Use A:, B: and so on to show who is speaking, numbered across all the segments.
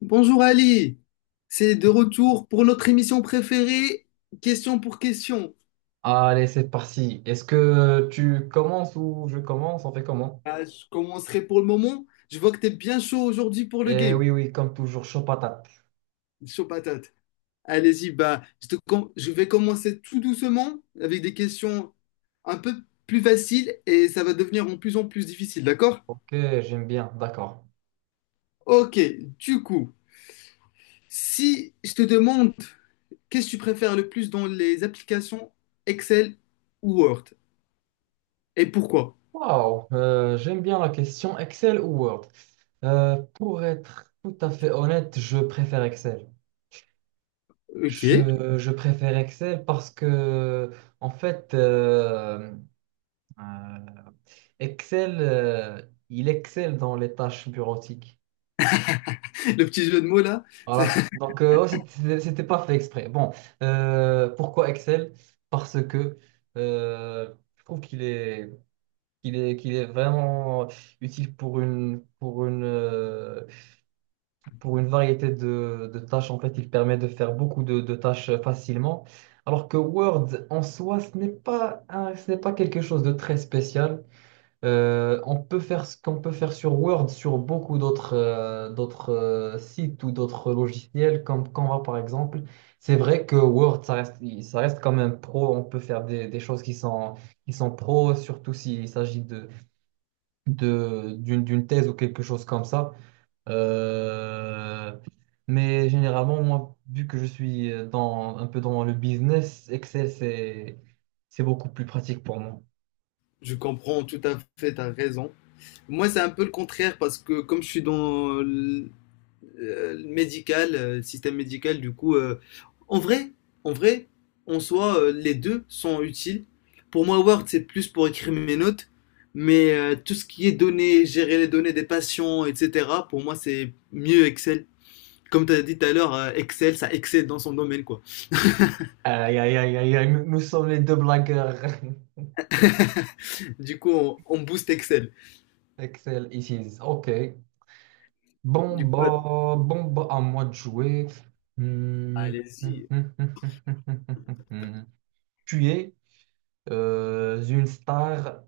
A: Bonjour Ali, c'est de retour pour notre émission préférée, question pour question.
B: Allez, c'est parti. Est-ce que tu commences ou je commence? On fait comment?
A: Ah, je commencerai pour le moment. Je vois que tu es bien chaud aujourd'hui pour le
B: Eh
A: game.
B: oui, oui, comme toujours, chaud patate.
A: Chaud patate. Allez-y, bah, je vais commencer tout doucement avec des questions un peu plus faciles et ça va devenir en plus difficile, d'accord?
B: Ok, j'aime bien, d'accord.
A: Ok, du coup, si je te demande qu'est-ce que tu préfères le plus dans les applications Excel ou Word et pourquoi?
B: Waouh, j'aime bien la question Excel ou Word. Pour être tout à fait honnête, je préfère Excel.
A: Ok.
B: Je préfère Excel parce que, en fait, euh, Excel, il excelle dans les tâches bureautiques.
A: Le petit jeu de mots là, ça,
B: Voilà. Donc, ouais, pas fait exprès. Bon, pourquoi Excel? Parce que je trouve qu'il est vraiment utile pour une variété de tâches. En fait, il permet de faire beaucoup de tâches facilement. Alors que Word, en soi, ce n'est pas quelque chose de très spécial. On peut faire ce qu'on peut faire sur Word, sur beaucoup d'autres sites ou d'autres logiciels comme Canva par exemple. C'est vrai que Word, ça reste quand même pro. On peut faire des choses qui sont pro, surtout s'il s'agit d'une thèse ou quelque chose comme ça. Euh, mais généralement, moi, vu que je suis dans, un peu dans le business, c'est beaucoup plus pratique pour moi.
A: je comprends tout à fait, tu raison. Moi, c'est un peu le contraire parce que comme je suis dans le médical, le système médical, du coup, en vrai, en vrai, en soi, les deux sont utiles. Pour moi, Word, c'est plus pour écrire mes notes, mais tout ce qui est données, gérer les données des patients, etc., pour moi, c'est mieux Excel. Comme tu as dit tout à l'heure, Excel, ça excelle dans son domaine, quoi.
B: Aïe, aïe, aïe, aïe, aïe, nous sommes les deux blagueurs.
A: Du coup, on booste Excel.
B: Excel, ici. Ok.
A: Du coup,
B: Bon, bah, à moi de jouer. Hmm.
A: allez-y.
B: Tu es une star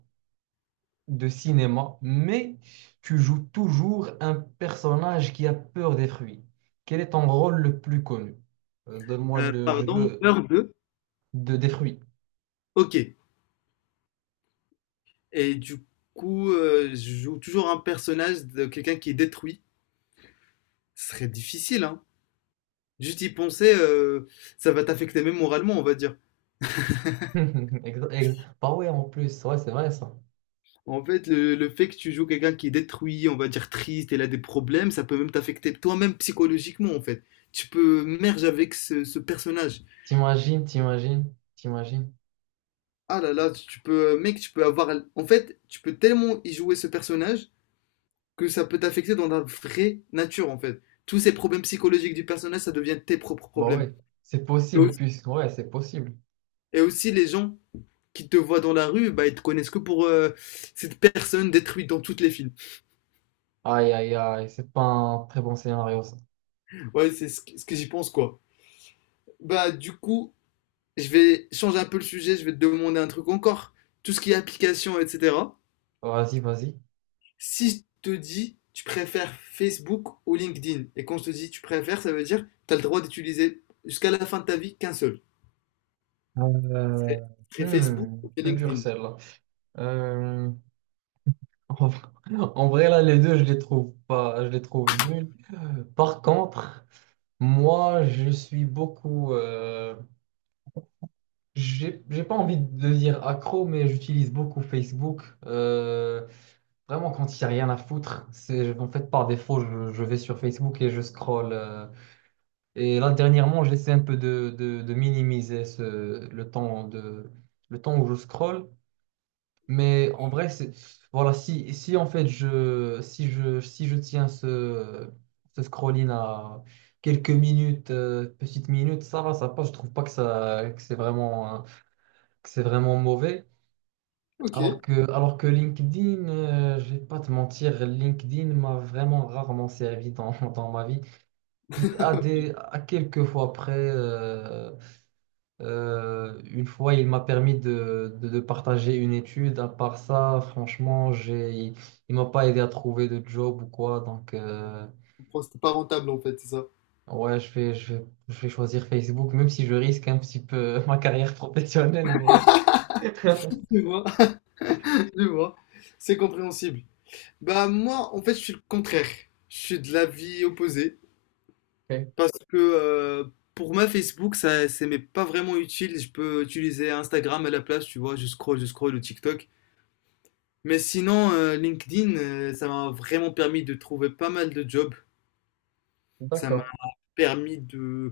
B: de cinéma, mais tu joues toujours un personnage qui a peur des fruits. Quel est ton rôle le plus connu? Donne-moi le jeu
A: Pardon, peur de?
B: des fruits.
A: OK et du coup, je joue toujours un personnage de quelqu'un qui est détruit. Ce serait difficile, hein? Juste y penser, ça va t'affecter même moralement, on va dire.
B: Bah ouais, en plus, ouais, c'est vrai ça.
A: En fait, le fait que tu joues quelqu'un qui est détruit, on va dire triste, il a des problèmes, ça peut même t'affecter toi-même psychologiquement, en fait. Tu peux merge avec ce personnage.
B: T'imagines.
A: Ah là là, tu peux, mec, tu peux avoir en fait, tu peux tellement y jouer ce personnage que ça peut t'affecter dans la vraie nature, en fait. Tous ces problèmes psychologiques du personnage, ça devient tes propres
B: Bah
A: problèmes.
B: ouais, c'est
A: Et
B: possible,
A: aussi,
B: puisque ouais, c'est possible.
A: et aussi, les gens qui te voient dans la rue, bah, ils te connaissent que pour cette personne détruite dans tous les films.
B: Aïe, aïe, aïe, c'est pas un très bon scénario ça.
A: Ouais, c'est ce que j'y pense, quoi. Bah, du coup, je vais changer un peu le sujet, je vais te demander un truc encore. Tout ce qui est application, etc.
B: Vas-y.
A: Si je te dis, tu préfères Facebook ou LinkedIn, et quand je te dis tu préfères, ça veut dire tu as le droit d'utiliser jusqu'à la fin de ta vie qu'un seul. C'est
B: Euh,
A: c'est Facebook
B: hmm,
A: ou c'est
B: peu dur
A: LinkedIn.
B: celle-là. Euh, en vrai, en vrai, là, les deux, je les trouve pas, je les trouve nuls. Par contre, moi, je suis beaucoup. J'ai pas envie de dire accro, mais j'utilise beaucoup Facebook. Vraiment, quand il n'y a rien à foutre, c'est en fait par défaut, je vais sur Facebook et je scrolle. Euh, et là, dernièrement, j'essaie un peu de minimiser le temps le temps où je scrolle. Mais en vrai, c'est, voilà, si, si en fait je, si je, si je tiens ce scrolling à quelques minutes, petites minutes, ça va, ça passe. Je trouve pas que ça, que c'est vraiment, hein, que c'est vraiment mauvais.
A: Ok.
B: Alors que LinkedIn, je vais pas te mentir, LinkedIn m'a vraiment rarement servi dans, dans ma vie. À quelques fois près, une fois, il m'a permis de partager une étude. À part ça, franchement, il m'a pas aidé à trouver de job ou quoi. Donc,
A: Bon, c'était pas rentable en fait, c'est ça.
B: ouais, je vais choisir Facebook, même si je risque un petit peu ma carrière professionnelle, mais.
A: Je vois, je vois. C'est compréhensible. Bah moi, en fait, je suis le contraire. Je suis de l'avis opposé.
B: Ok,
A: Parce que pour moi, Facebook, ça, c'est mais pas vraiment utile. Je peux utiliser Instagram à la place, tu vois. Je scroll ou TikTok. Mais sinon, LinkedIn, ça m'a vraiment permis de trouver pas mal de jobs. Ça m'a
B: d'accord.
A: permis de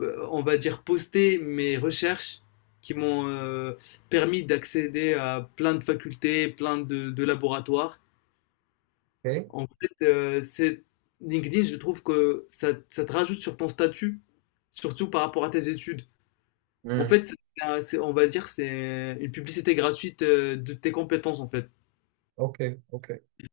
A: on va dire, poster mes recherches qui m'ont permis d'accéder à plein de facultés, de laboratoires.
B: Ok.
A: En fait, c'est LinkedIn, je trouve que ça te rajoute sur ton statut, surtout par rapport à tes études. En
B: Hmm.
A: fait, on va dire, c'est une publicité gratuite de tes compétences, en fait.
B: Ok, ok.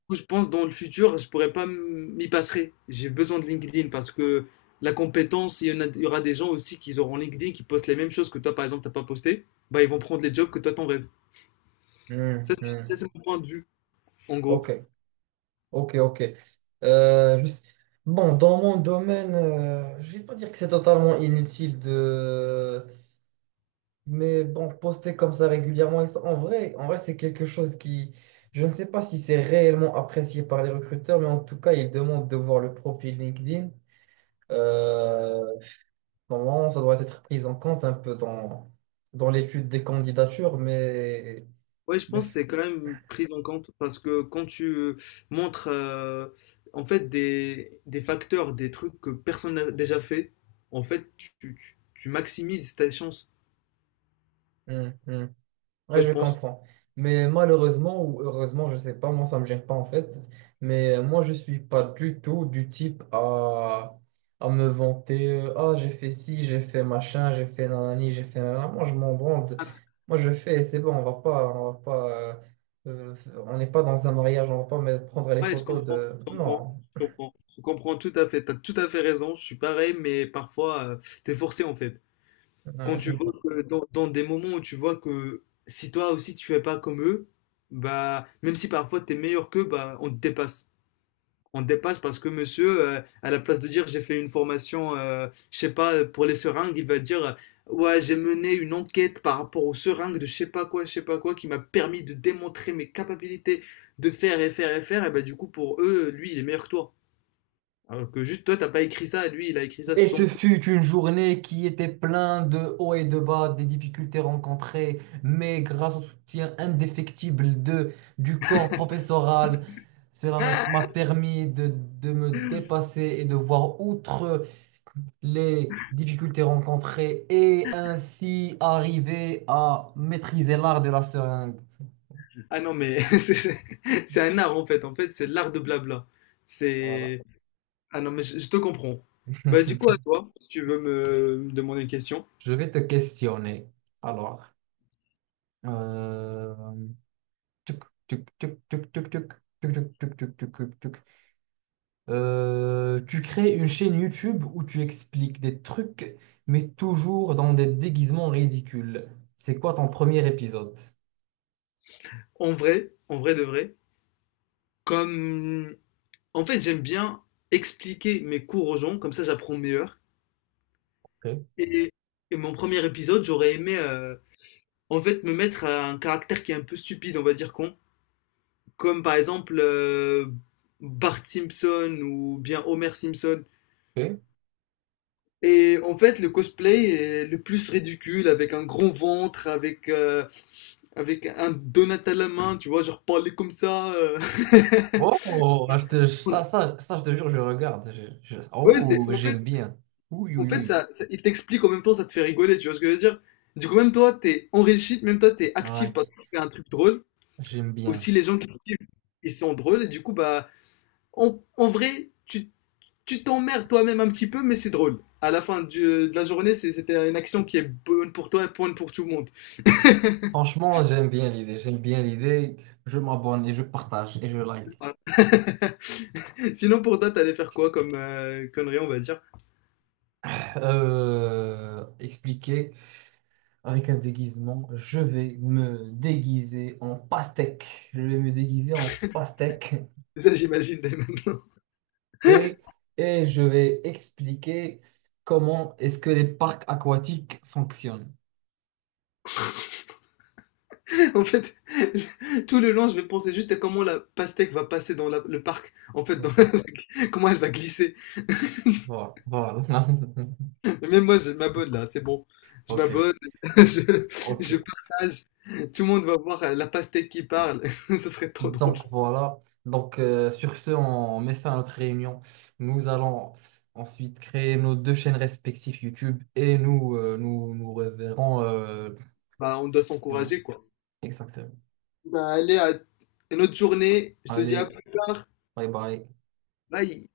A: Coup, je pense dans le futur, je pourrais pas m'y passer. J'ai besoin de LinkedIn parce que la compétence, il y aura des gens aussi qui auront LinkedIn qui postent les mêmes choses que toi, par exemple, t'as pas posté. Bah, ils vont prendre les jobs que toi, t'en rêves.
B: Hmm, hmm.
A: Ça, c'est mon point de vue, en gros.
B: Ok, ok, ok. Euh, je sais- bon, dans mon domaine, je vais pas dire que c'est totalement inutile de... Mais bon, poster comme ça régulièrement, en vrai, c'est quelque chose qui... Je ne sais pas si c'est réellement apprécié par les recruteurs, mais en tout cas, ils demandent de voir le profil LinkedIn. Euh, Normalement, ça doit être pris en compte un peu dans l'étude des candidatures,
A: Ouais, je
B: mais...
A: pense que c'est quand même pris en compte parce que quand tu montres en fait des facteurs, des trucs que personne n'a déjà fait, en fait, tu maximises ta chance.
B: Hmm, hmm.
A: Moi,
B: Ouais,
A: je
B: je
A: pense.
B: comprends. Mais malheureusement ou heureusement, je sais pas, moi ça me gêne pas en fait. Mais moi je suis pas du tout du type à me vanter. Euh, ah, j'ai fait ci, j'ai fait machin, j'ai fait nanani, j'ai fait nanana. Moi je m'en branle. De- Moi je fais et c'est bon, on va pas, euh, euh, on n'est pas dans un mariage, on va pas me prendre les
A: Ouais,
B: photos de. Non,
A: je comprends tout à fait, t'as tout à fait raison, je suis pareil, mais parfois, t'es forcé en fait. Quand tu
B: j'aime
A: vois
B: pas.
A: que dans des moments où tu vois que si toi aussi tu fais pas comme eux, bah, même si parfois t'es meilleur qu'eux, bah, on te dépasse. On dépasse parce que monsieur, à la place de dire j'ai fait une formation, je sais pas, pour les seringues, il va dire ouais, j'ai mené une enquête par rapport aux seringues de je sais pas quoi, je sais pas quoi, qui m'a permis de démontrer mes capacités de faire et faire et faire. Et bah, du coup, pour eux, lui, il est meilleur que toi. Alors que juste toi, t'as pas écrit ça, et lui, il a écrit ça sur
B: Et ce
A: son.
B: fut une journée qui était pleine de hauts et de bas, des difficultés rencontrées, mais grâce au soutien indéfectible du corps professoral, cela m'a
A: Ah,
B: permis de me dépasser et de voir outre les difficultés rencontrées et ainsi arriver à maîtriser l'art de la seringue.
A: ah non, mais c'est un art en fait. En fait, c'est l'art de blabla.
B: Voilà.
A: C'est. Ah non, mais je te comprends. Bah, du coup, à toi, si tu veux me demander une question.
B: Je vais te questionner. Alors, euh, tuc, tuc, tuc, tuc, tuc, tuc, tuc, tuc, tuc, tuc, tuc, tuc. Tu crées une chaîne YouTube où tu expliques des trucs, mais toujours dans des déguisements ridicules. C'est quoi ton premier épisode?
A: En vrai de vrai, comme en fait, j'aime bien expliquer mes cours aux gens, comme ça j'apprends meilleur.
B: Ok,
A: Et, et mon premier épisode, j'aurais aimé en fait me mettre à un caractère qui est un peu stupide, on va dire con, comme par exemple Bart Simpson ou bien Homer Simpson.
B: ok.
A: Et en fait, le cosplay est le plus ridicule, avec un grand ventre, avec avec un donut à la main, tu vois, genre parler comme ça.
B: Oh, ah, je te- ça, je te jure, je regarde.
A: Ouais,
B: Oh,
A: c'est en fait
B: j'aime bien. Oui,
A: en
B: oui,
A: fait,
B: oui.
A: il t'explique en même temps, ça te fait rigoler, tu vois ce que je veux dire? Du coup, même toi, t'es enrichi, même toi, t'es actif
B: Ouais,
A: parce que tu fais un truc drôle.
B: j'aime bien.
A: Aussi, les gens qui te suivent, ils sont drôles, et du coup, bah, en vrai, tu t'emmerdes toi-même un petit peu, mais c'est drôle. À la fin de la journée, c'était une action qui est bonne pour toi et bonne pour tout le monde.
B: Franchement, j'aime bien l'idée. J'aime bien l'idée. Je m'abonne et je partage et je like.
A: Voilà. Sinon, pour toi, t'allais faire quoi comme connerie, on va dire?
B: Expliquer, avec un déguisement. Je vais me déguiser en pastèque
A: Ça, j'imagine dès maintenant.
B: et, et je vais expliquer comment est-ce que les parcs aquatiques fonctionnent.
A: En fait, tout le long, je vais penser juste à comment la pastèque va passer dans le parc. En fait, comment elle va glisser.
B: Voilà, voilà.
A: Mais même moi, je m'abonne là, c'est bon. Je
B: Ok,
A: m'abonne, je,
B: ok.
A: je partage. Tout le monde va voir la pastèque qui parle. Ça serait trop drôle.
B: Donc voilà. Donc sur ce, on met fin à notre réunion. Nous allons ensuite créer nos deux chaînes respectives YouTube et nous reverrons. Euh,
A: Bah, on doit s'encourager, quoi.
B: exactement.
A: Bah, allez, à une autre journée. Je te dis à
B: Allez,
A: plus tard.
B: bye bye.
A: Bye.